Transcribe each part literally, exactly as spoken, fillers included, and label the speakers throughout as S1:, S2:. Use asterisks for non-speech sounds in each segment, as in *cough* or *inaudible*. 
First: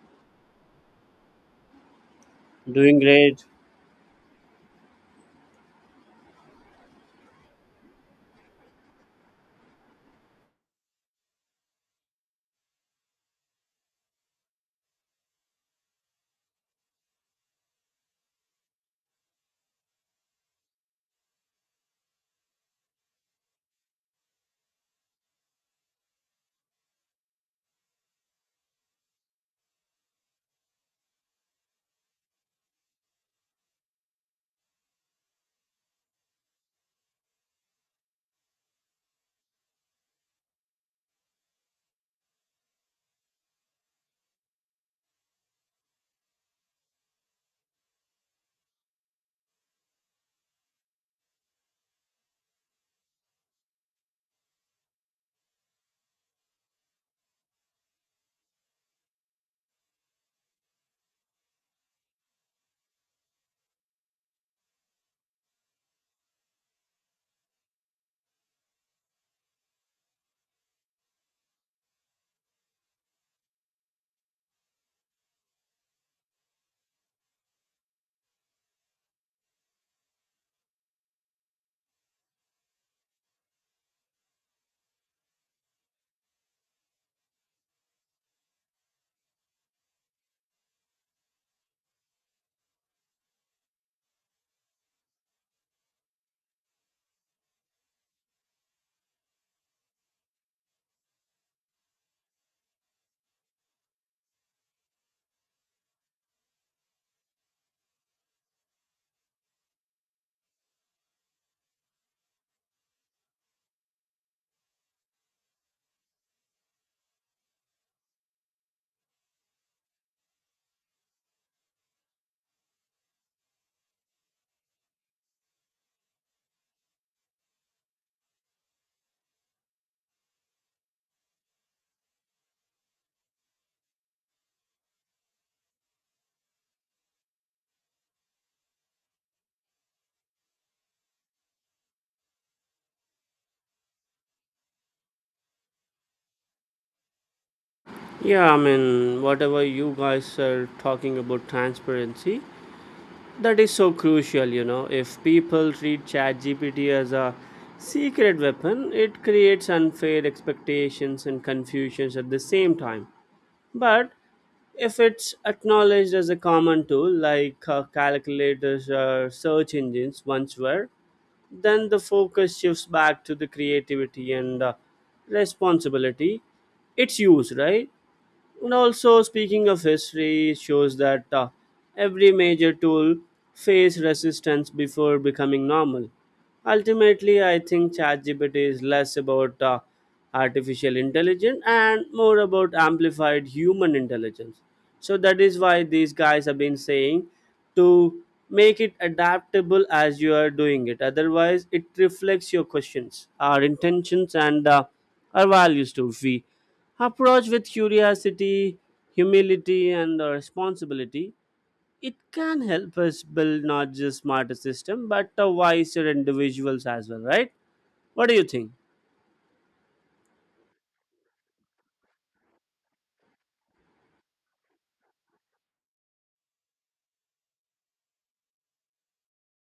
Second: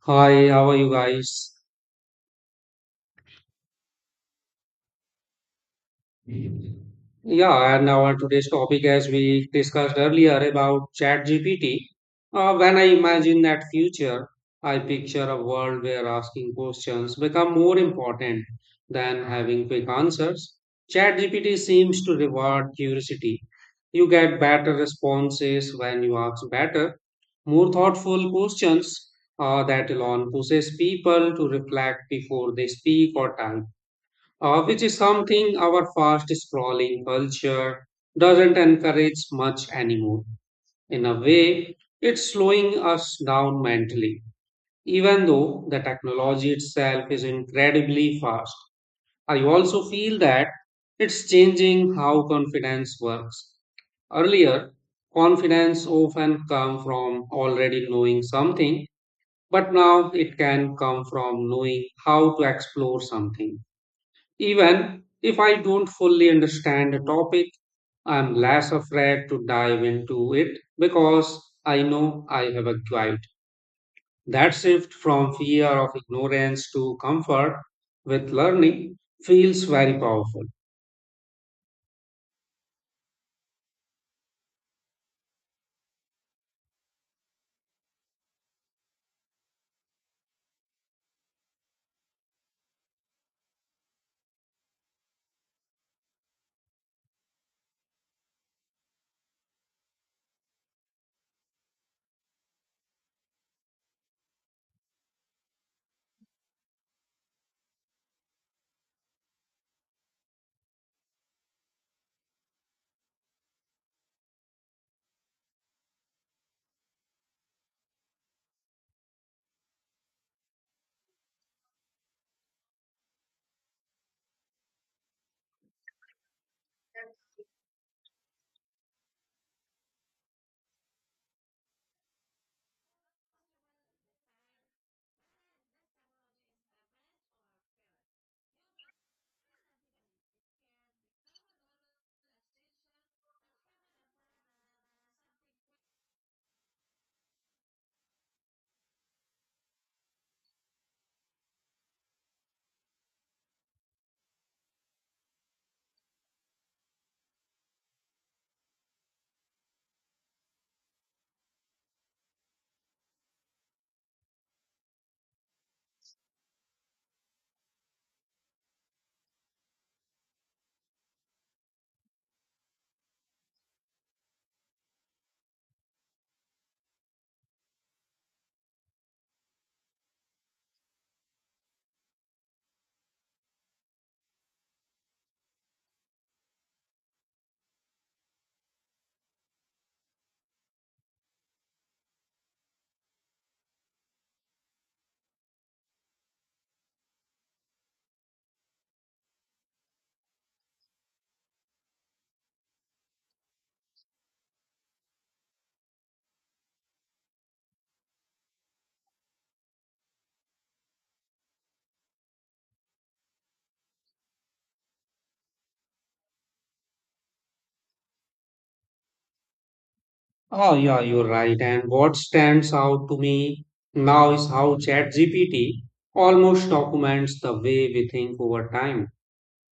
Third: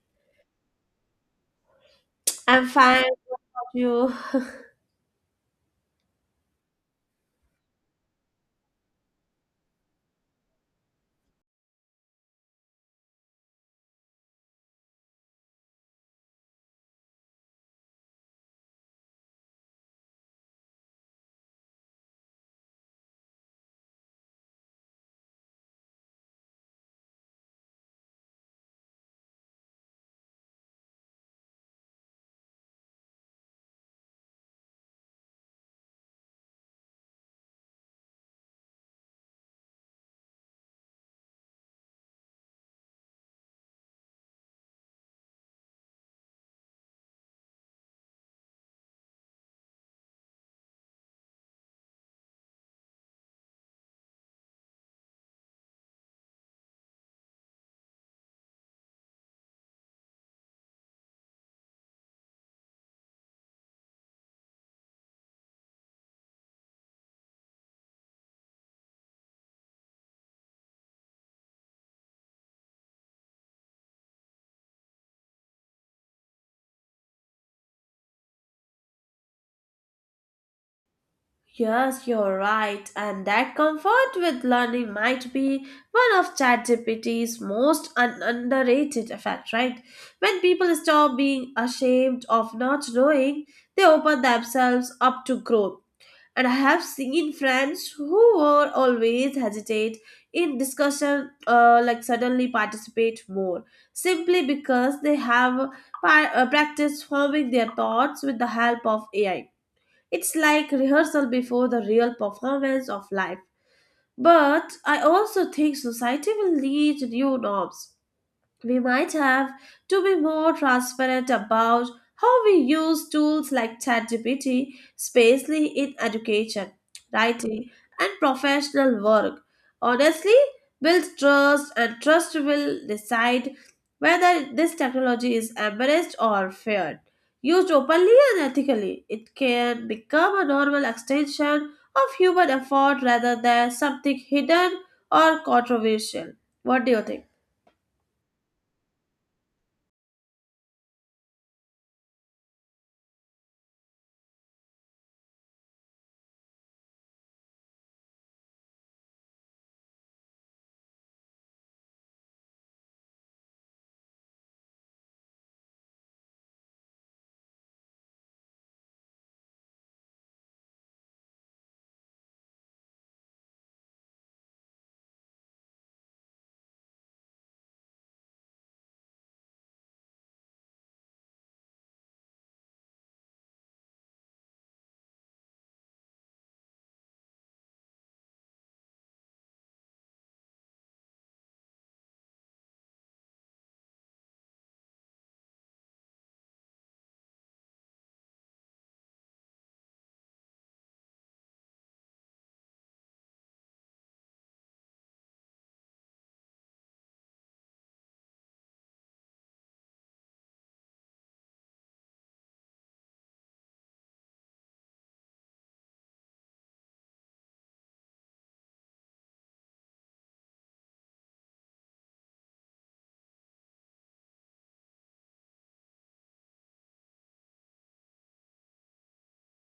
S1: Hi, how are you guys?
S2: I'm
S3: Doing
S2: fine.
S3: great.
S2: You,
S1: Yeah, and our today's topic, as we discussed earlier about ChatGPT, uh, when I imagine that future, I picture a world where asking questions become more important than having quick answers. ChatGPT seems to reward curiosity. You get better responses when you ask better, more thoughtful questions uh, that alone pushes people to reflect before they speak or type. Uh, which is something our fast scrolling culture doesn't encourage much anymore. In a way, it's slowing us down mentally, even though the technology itself is incredibly fast. I also feel that it's changing how confidence works. Earlier, confidence often come from already knowing something, but now it can come from knowing how to explore something even if I don't fully understand a topic, I'm less afraid to dive into it because I know I have acquired that shift from fear of ignorance to comfort with learning feels very powerful.
S2: yes, you're right. And that comfort with learning might be one of ChatGPT's most un- underrated effects, right? When people stop being ashamed of not knowing, they open themselves up to growth. And I have seen friends who were always hesitate in discussion, uh, like suddenly participate more simply because they have pa- uh, practiced forming their thoughts with the help of A I. It's like rehearsal before the real performance of life. But I also think society will need new norms. We might have to be more transparent about how we use tools like ChatGPT, Spacely in education, writing, and professional work. Honestly, build trust, and trust will decide whether this technology is embraced or feared. Used openly and ethically, it can become a normal extension of human effort rather than something hidden or controversial. What do you think?
S3: Yeah, I mean, whatever you guys are talking about transparency, that is so crucial, you know. If people treat ChatGPT as a secret weapon, it creates unfair expectations and confusions at the same time. But if it's acknowledged as a common tool like uh, calculators or search engines once were, then the focus shifts back to the creativity and uh, responsibility. It's use. Right? And also, speaking of history, it shows that uh, every major tool faced resistance before becoming normal. Ultimately, I think ChatGPT is less about uh, artificial intelligence and more about amplified human intelligence. So that is why these guys have been saying to make it adaptable as you are doing it. Otherwise, it reflects your questions, our intentions, and uh, our values too. If we approach with curiosity, humility, and uh, responsibility, it can help us build not just smarter system but a wiser individuals as well, right? What do you think?
S1: Oh, yeah, you're right. And what stands out to me now is how ChatGPT almost documents the way we think over time.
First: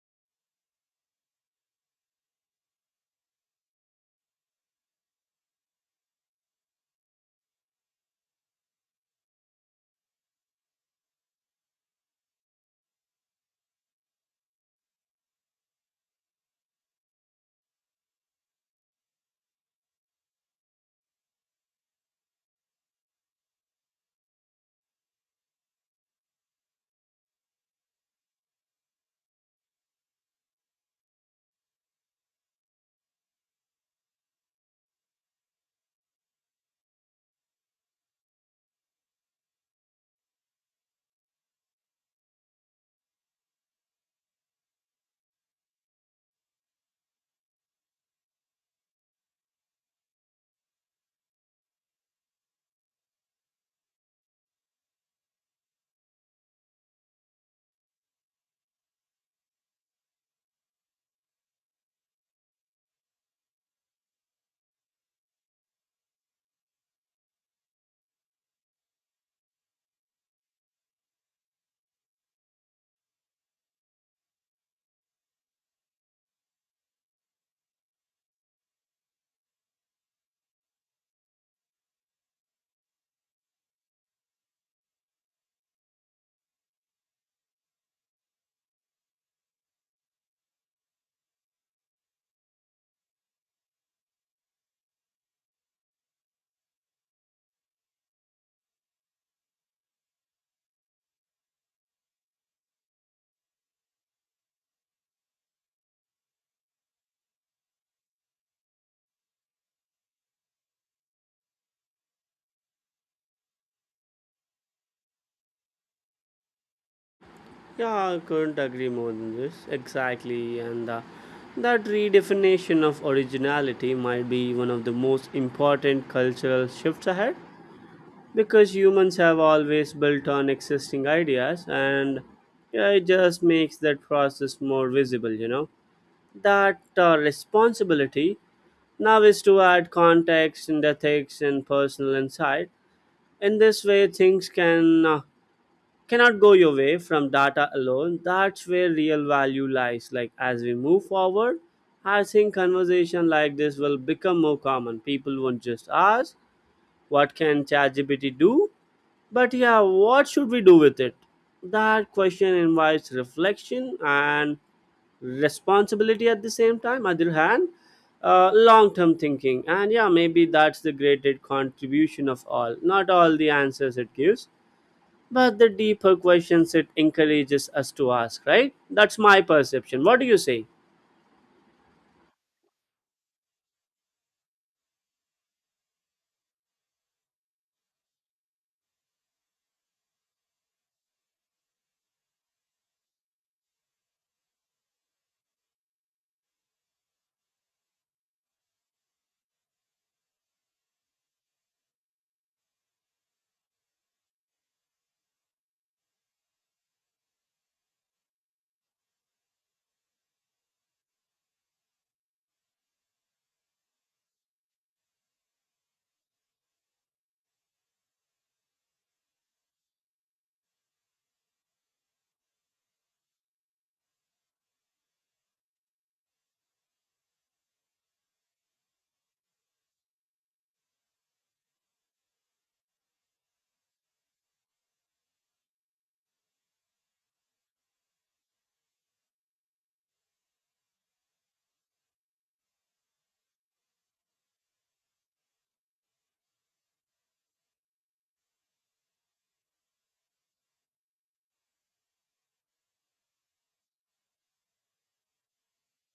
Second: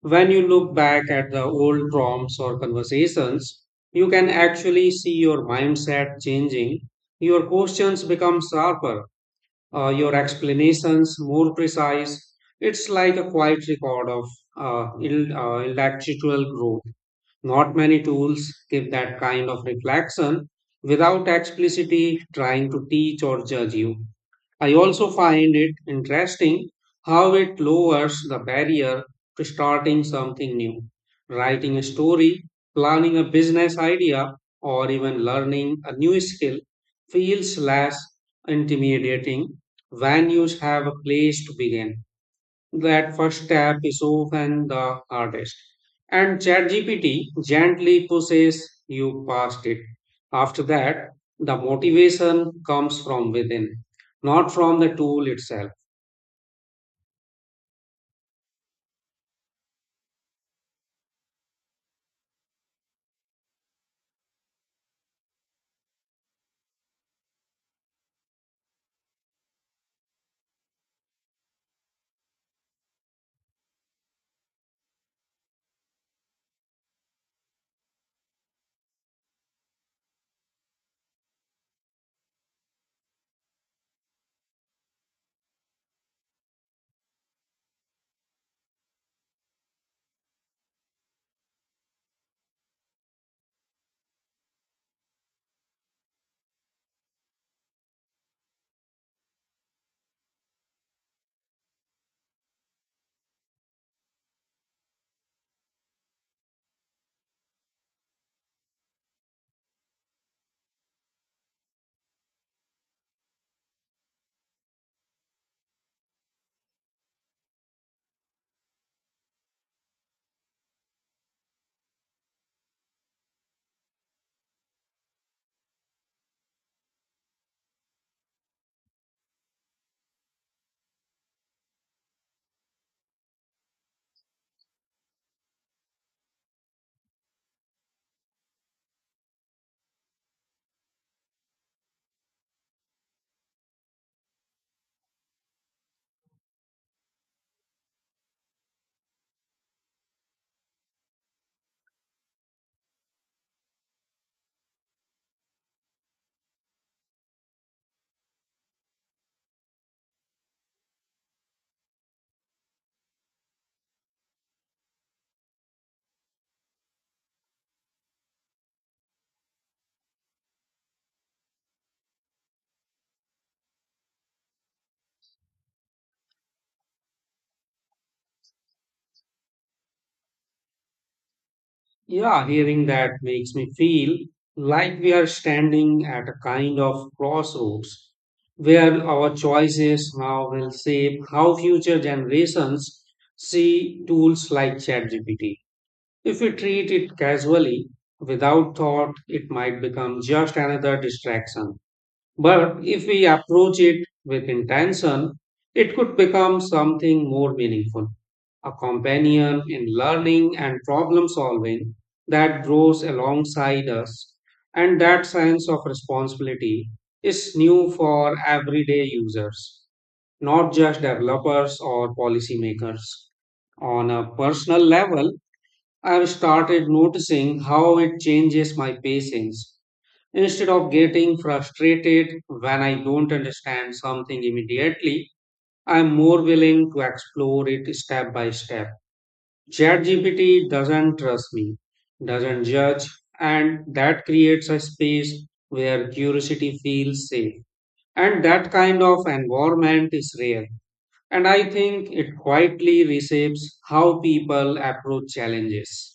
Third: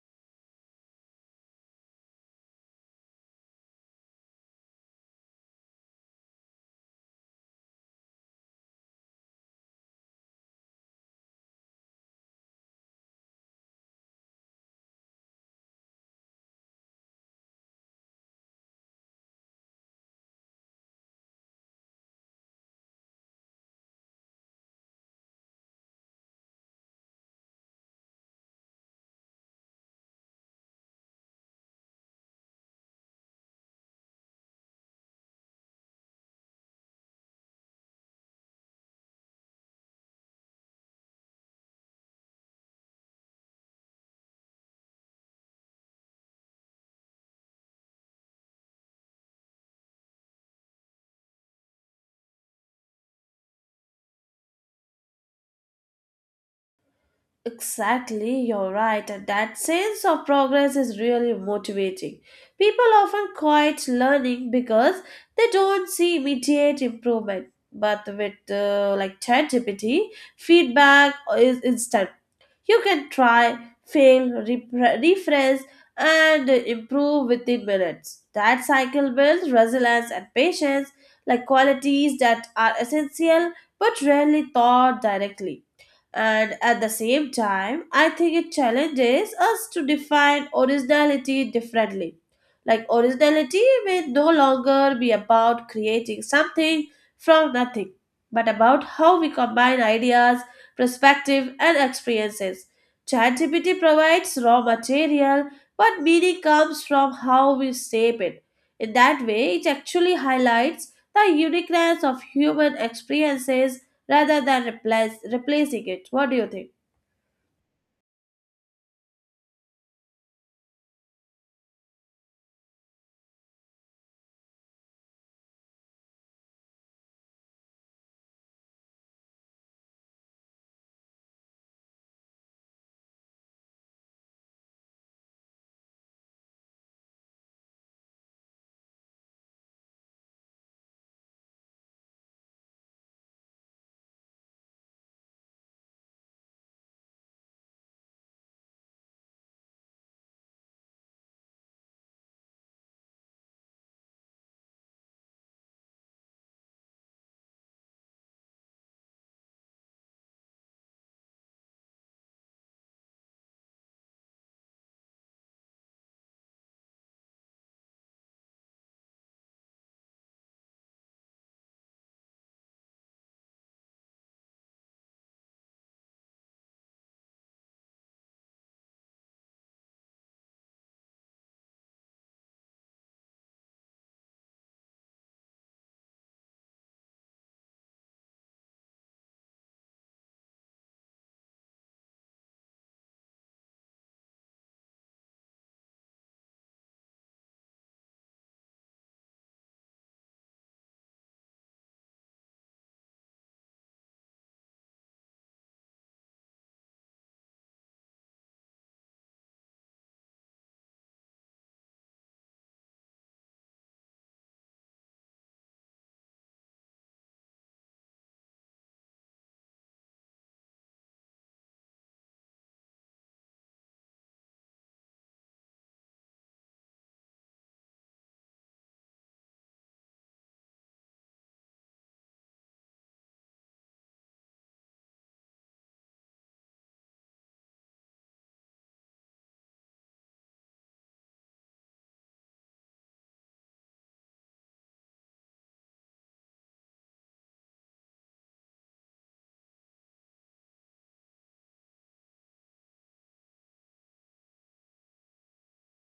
S1: When you look back at the old prompts or conversations, you can actually see your mindset changing. Your questions become sharper, uh, your explanations more precise. It's like a quiet record of uh, il- uh, intellectual growth. Not many tools give that kind of reflection without explicitly trying to teach or judge you. I also find it interesting how it lowers the barrier to starting something new. Writing a story, planning a business idea, or even learning a new skill feels less intimidating when you have a place to begin that first step is often the hardest. And ChatGPT gently pushes you past it. After that, the motivation comes from within, not from the tool itself.
S2: Exactly, you're right, and that sense of progress is really motivating. People often quit learning because they don't see immediate improvement. But with uh, like ChatGPT, feedback is instant. You can try, fail, repre- rephrase, and improve within minutes. That cycle builds resilience and patience, like qualities that are essential but rarely taught directly. And at the same time, I think it challenges us to define originality differently. Like, originality may no longer be about creating something from nothing, but about how we combine ideas, perspective, and experiences. ChatGPT provides raw material, but meaning comes from how we shape it. In that way, it actually highlights the uniqueness of human experiences rather than replace, replacing it. What do you think?
S3: Yeah, I couldn't agree more than this. Exactly, and uh, that redefinition of originality might be one of the most important cultural shifts ahead because humans have always built on existing ideas and yeah, it just makes that process more visible, you know that uh, responsibility now is to add context and ethics and personal insight. In this way, things can uh, cannot go your way from data alone. That's where real value lies. Like as we move forward, I think conversation like this will become more common. People won't just ask, "What can ChatGPT do?" But yeah, what should we do with it? That question invites reflection and responsibility at the same time other hand uh, long-term thinking, and yeah, maybe that's the greatest contribution of all, not all the answers it gives but the deeper questions it encourages us to ask, right? That's my perception. What do you say?
S1: Yeah, hearing that makes me feel like we are standing at a kind of crossroads where our choices now will shape how future generations see tools like ChatGPT. If we treat it casually, without thought, it might become just another distraction. But if we approach it with intention, it could become something more meaningful, a companion in learning and problem solving that grows alongside us. And that sense of responsibility is new for everyday users, not just developers or policymakers on a personal level, I've started noticing how it changes my patience. Instead of getting frustrated when I don't understand something immediately, I'm more willing to explore it step by step. ChatGPT doesn't trust me, doesn't judge, and that creates a space where curiosity feels safe. And that kind of environment is rare. And I think it quietly reshapes how people approach challenges.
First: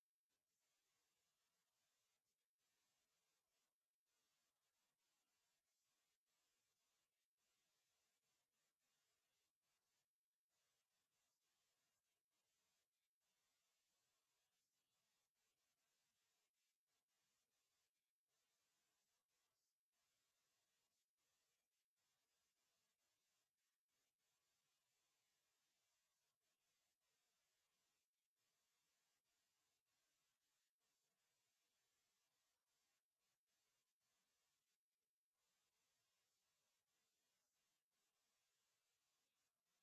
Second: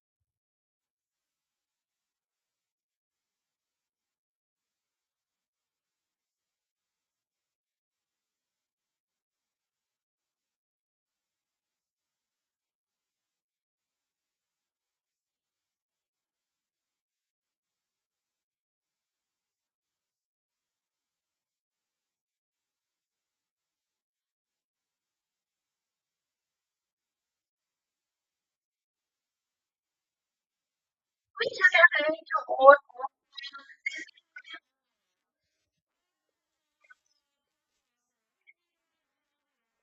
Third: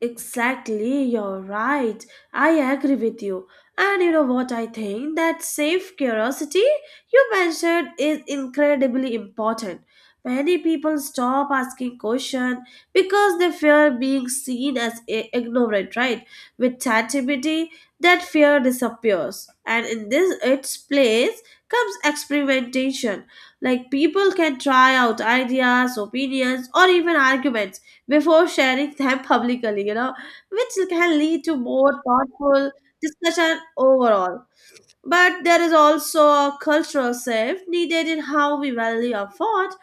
S2: Exactly, you're right. I agree with you. And you know what I think? That safe curiosity you mentioned is incredibly important. Many people stop asking questions because they fear being seen as i- ignorant, right? With ChatGPT, that fear disappears. And in this its place comes experimentation. Like people can try out ideas, opinions, or even arguments before sharing them publicly, you know, which can lead to more thoughtful discussion overall. But there is also a cultural shift needed in how we value effort.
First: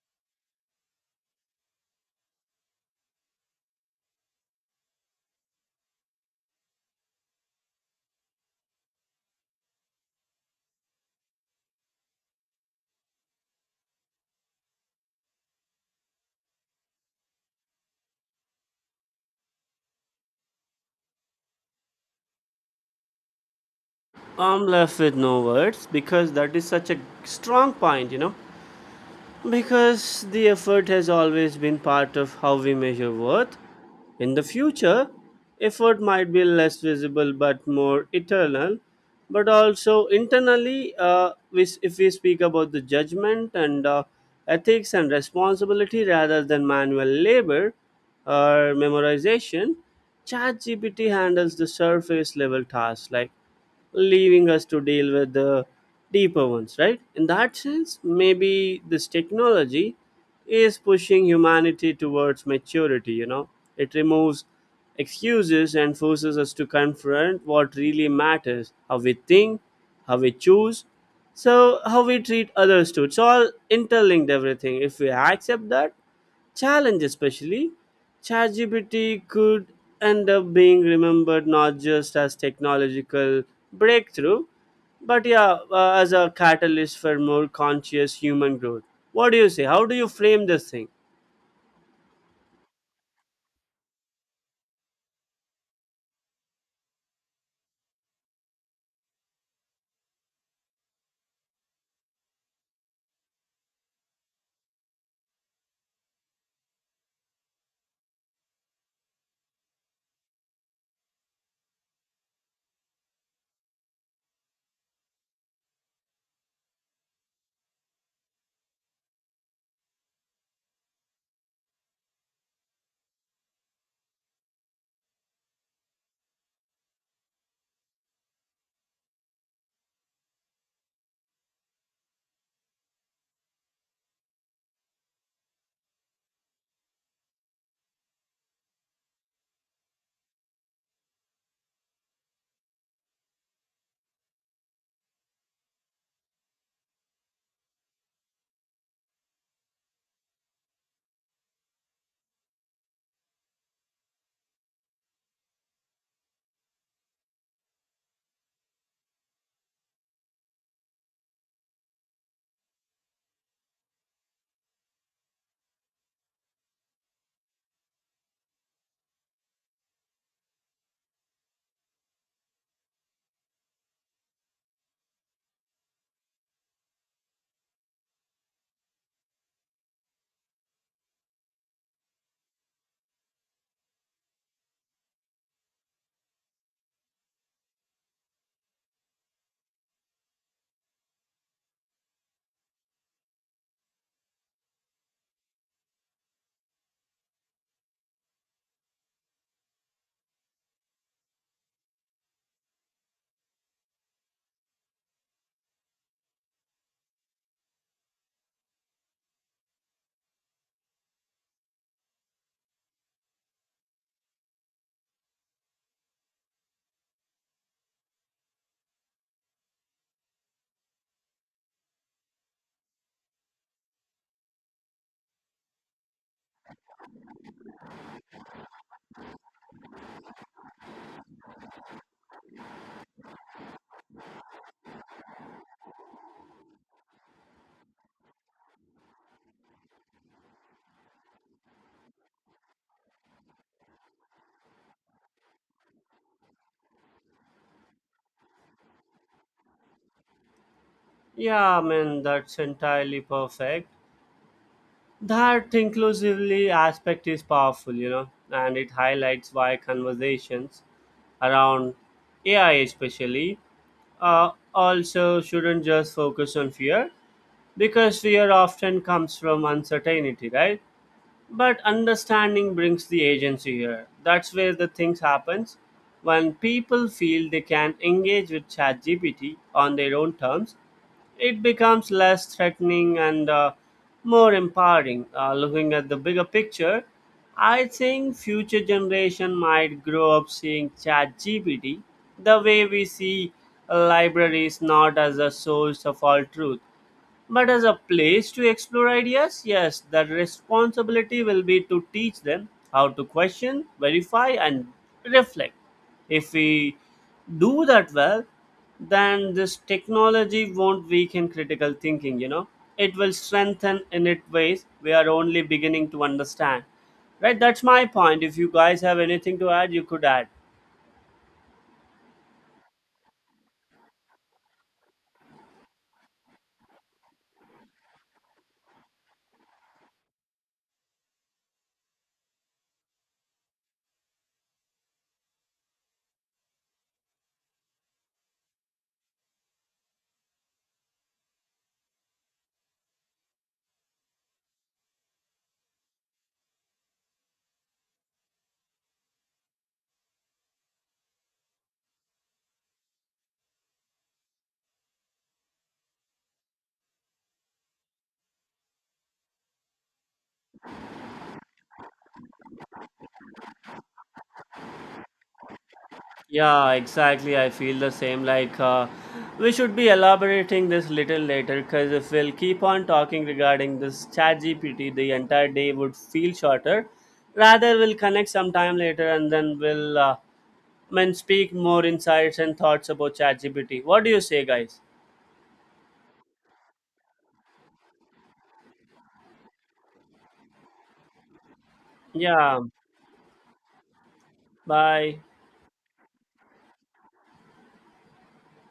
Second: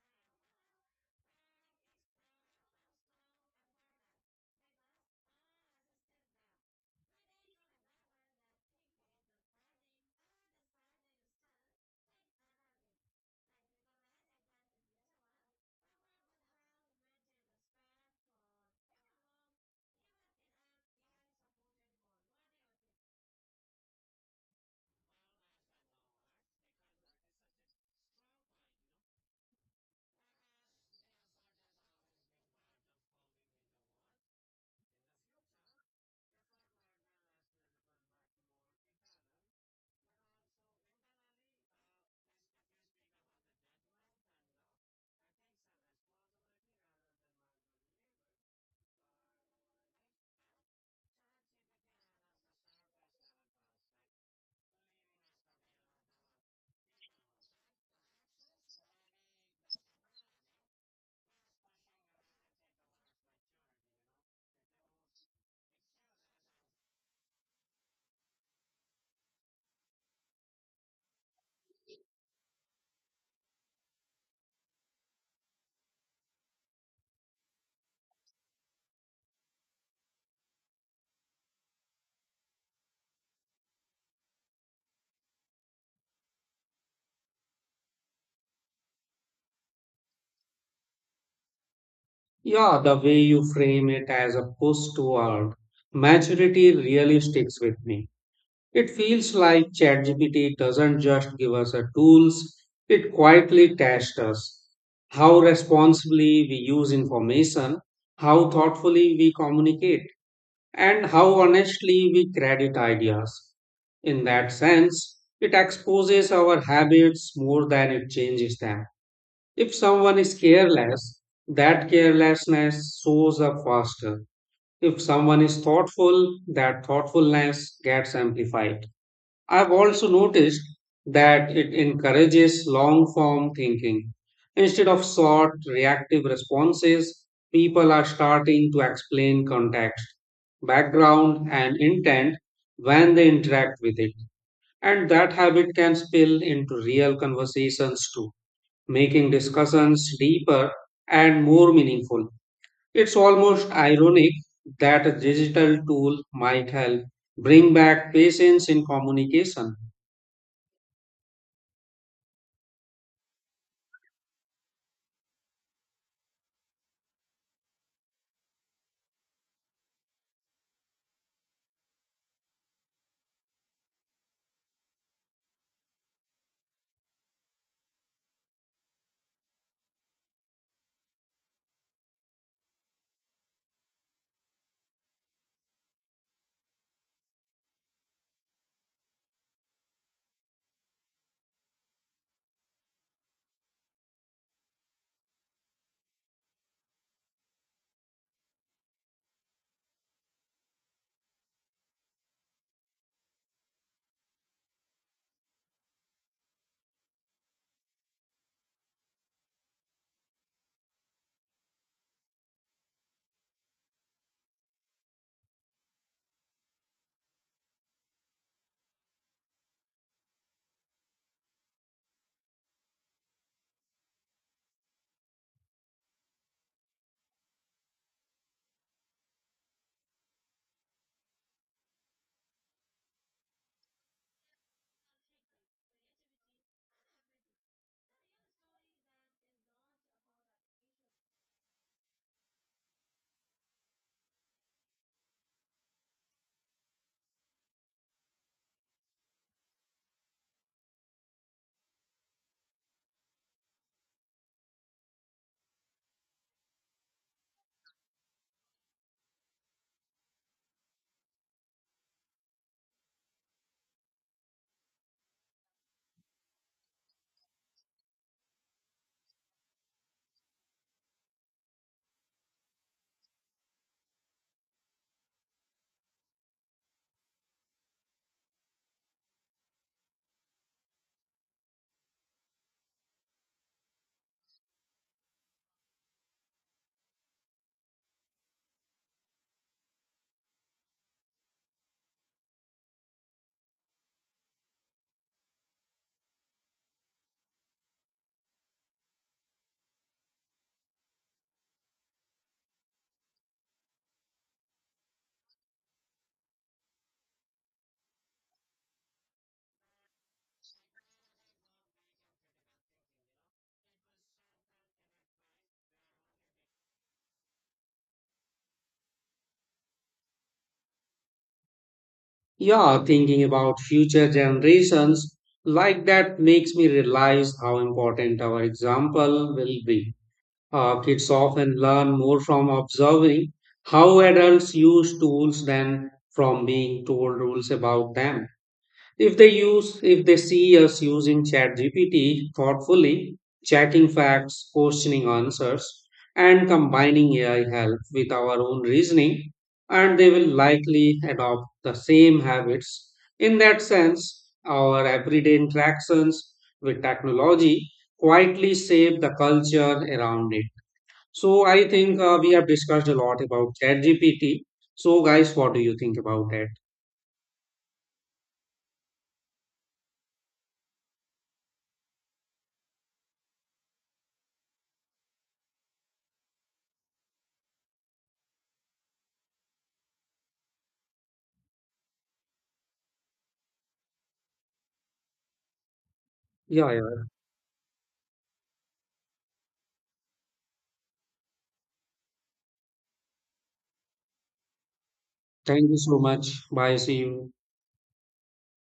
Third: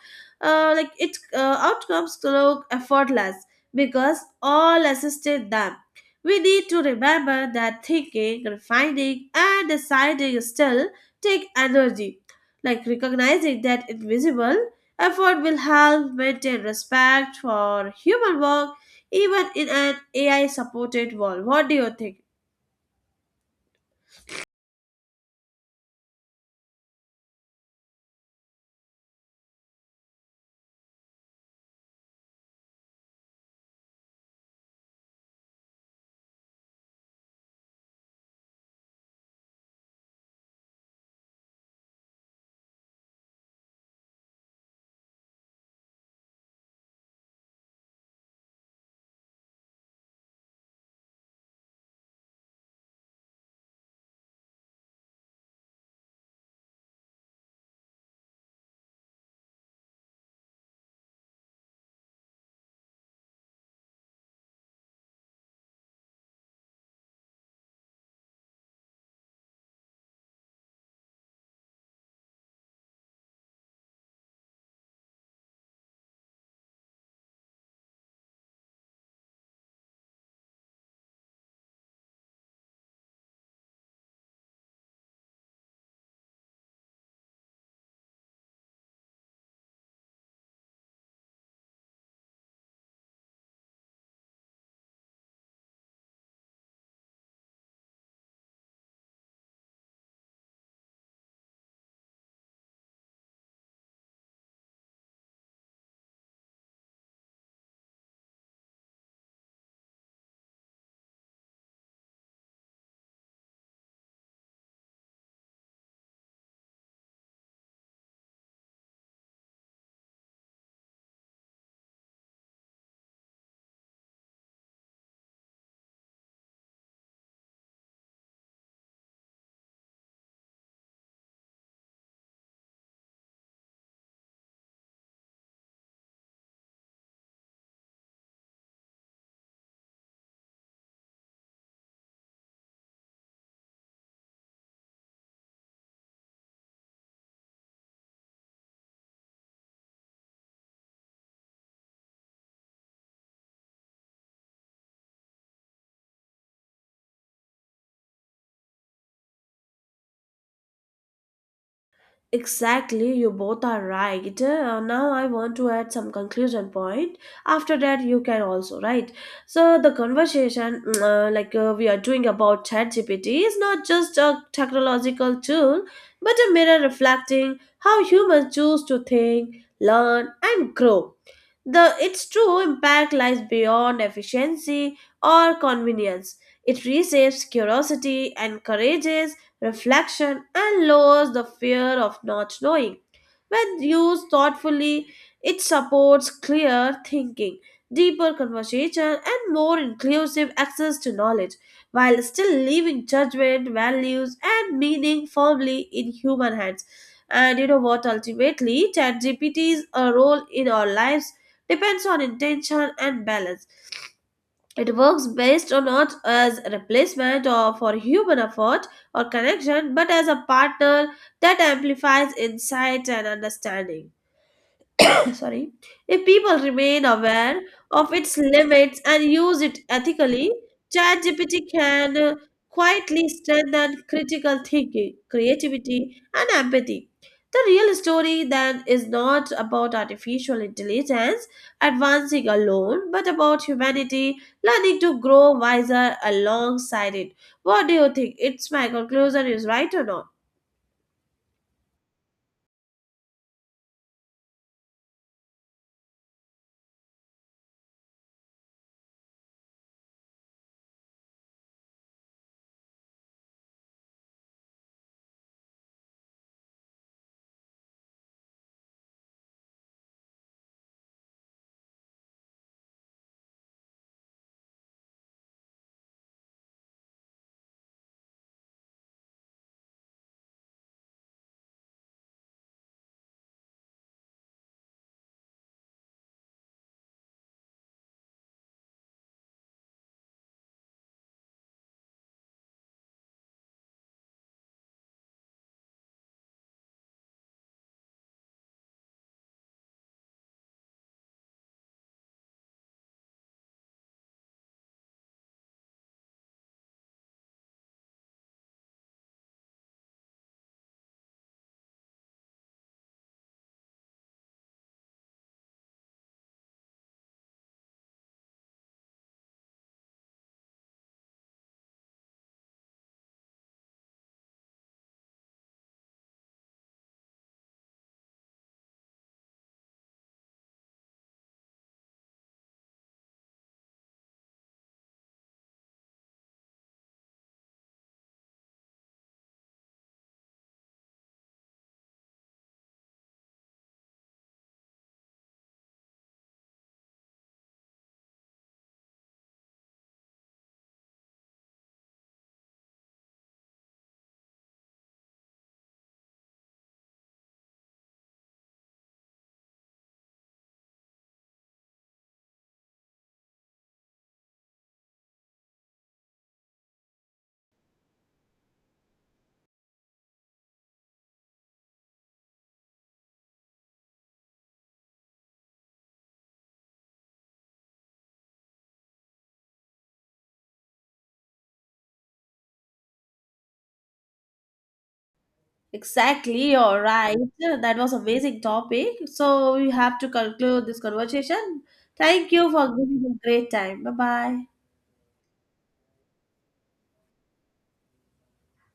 S2: Uh, like its uh, outcomes look effortless because all assisted them. We need to remember that thinking, refining, and deciding still take energy. Like recognizing that invisible effort will help maintain respect for human work even in an A I supported world. What do you think?
S3: I'm left with no words because that is such a strong point, you know, because the effort has always been part of how we measure worth. In the future effort might be less visible but more eternal. But also internally uh, we, if we speak about the judgment and uh, ethics and responsibility rather than manual labor or memorization, ChatGPT handles the surface level tasks, like leaving us to deal with the deeper ones, right? In that sense, maybe this technology is pushing humanity towards maturity, you know. It removes excuses and forces us to confront what really matters: how we think, how we choose, so how we treat others too. It's all interlinked, everything. If we accept that challenge, especially, ChatGPT could end up being remembered not just as technological breakthrough but yeah uh, as a catalyst for more conscious human growth. What do you say? How do you frame this thing?
S1: Yeah, the way you frame it as a push toward maturity really sticks with me. It feels like ChatGPT doesn't just give us a tools, it quietly tests us. How responsibly we use information, how thoughtfully we communicate, and how honestly we credit ideas. In that sense, it exposes our habits more than it changes them. If someone is careless, that carelessness shows up faster. If someone is thoughtful, that thoughtfulness gets amplified. I've also noticed that it encourages long form thinking. Instead of short, reactive responses, people are starting to explain context, background, and intent when they interact with it. And that habit can spill into real conversations too making discussions deeper and more meaningful. It's almost ironic that a digital tool might help bring back patience in communication.
S2: Exactly, you both are right. Uh, now I want to add some conclusion point. After that, you can also right. So the conversation, mm, uh, like uh, we are doing about ChatGPT, is not just a technological tool, but a mirror reflecting how humans choose to think, learn, and grow. The its true impact lies beyond efficiency or convenience. It reshapes curiosity, encourages reflection, and lowers the fear of not knowing. When used thoughtfully, it supports clear thinking, deeper conversation, and more inclusive access to knowledge, while still leaving judgment, values, and meaning firmly in human hands. And you know what? Ultimately, ChatGPT's a role in our lives depends on intention and balance. It works based on not as a replacement or for human effort or connection, but as a partner that amplifies insight and understanding. *coughs* Sorry, if people remain aware of its limits and use it ethically, chatgpt can uh, quietly strengthen critical thinking, creativity, and empathy. The real story then is not about artificial intelligence advancing alone, but about humanity learning to grow wiser alongside it. What do you think? It's my conclusion is right or not?
S3: Yeah, man, that's entirely perfect. That inclusively aspect is powerful, you know, and it highlights why conversations around A I, especially, uh, also shouldn't just focus on fear because fear often comes from uncertainty, right? But understanding brings the agency here. That's where the things happens. When people feel they can engage with ChatGPT on their own terms, it becomes less threatening and uh, more empowering. Uh, looking at the bigger picture, I think future generation might grow up seeing ChatGPT the way we see libraries, not as a source of all truth, but as a place to explore ideas. Yes, the responsibility will be to teach them how to question, verify, and reflect. If we do that well, then this technology won't weaken critical thinking, you know. It will strengthen in it ways we are only beginning to understand. Right, that's my point. If you guys have anything to add, you could add.
S1: Yeah, thinking about future generations like that makes me realize how important our example will be. Uh, kids often learn more from observing how adults use tools than from being told rules about them. If they use, if they see us using ChatGPT thoughtfully, checking facts, questioning answers, and combining A I help with our own reasoning, and they will likely adopt the same habits. In that sense, our everyday interactions with technology quietly shape the culture around it. So I think uh, we have discussed a lot about ChatGPT. So guys, what do you think about that?
S3: Yeah, exactly. I feel the same. Like, uh, we should be elaborating this little later because if we'll keep on talking regarding this chat G P T, the entire day would feel shorter. Rather, we'll connect sometime later and then we'll uh, I mean, speak more insights and thoughts about chat G P T. What do you say, guys?
S2: Exactly.
S1: Yeah,
S2: All
S1: yeah.
S2: right. That was amazing topic. So we have to conclude this conversation. Thank you
S3: Yeah,
S2: for giving me a great time. Bye bye.
S3: bye.
S1: Thank you so much. Bye. See you.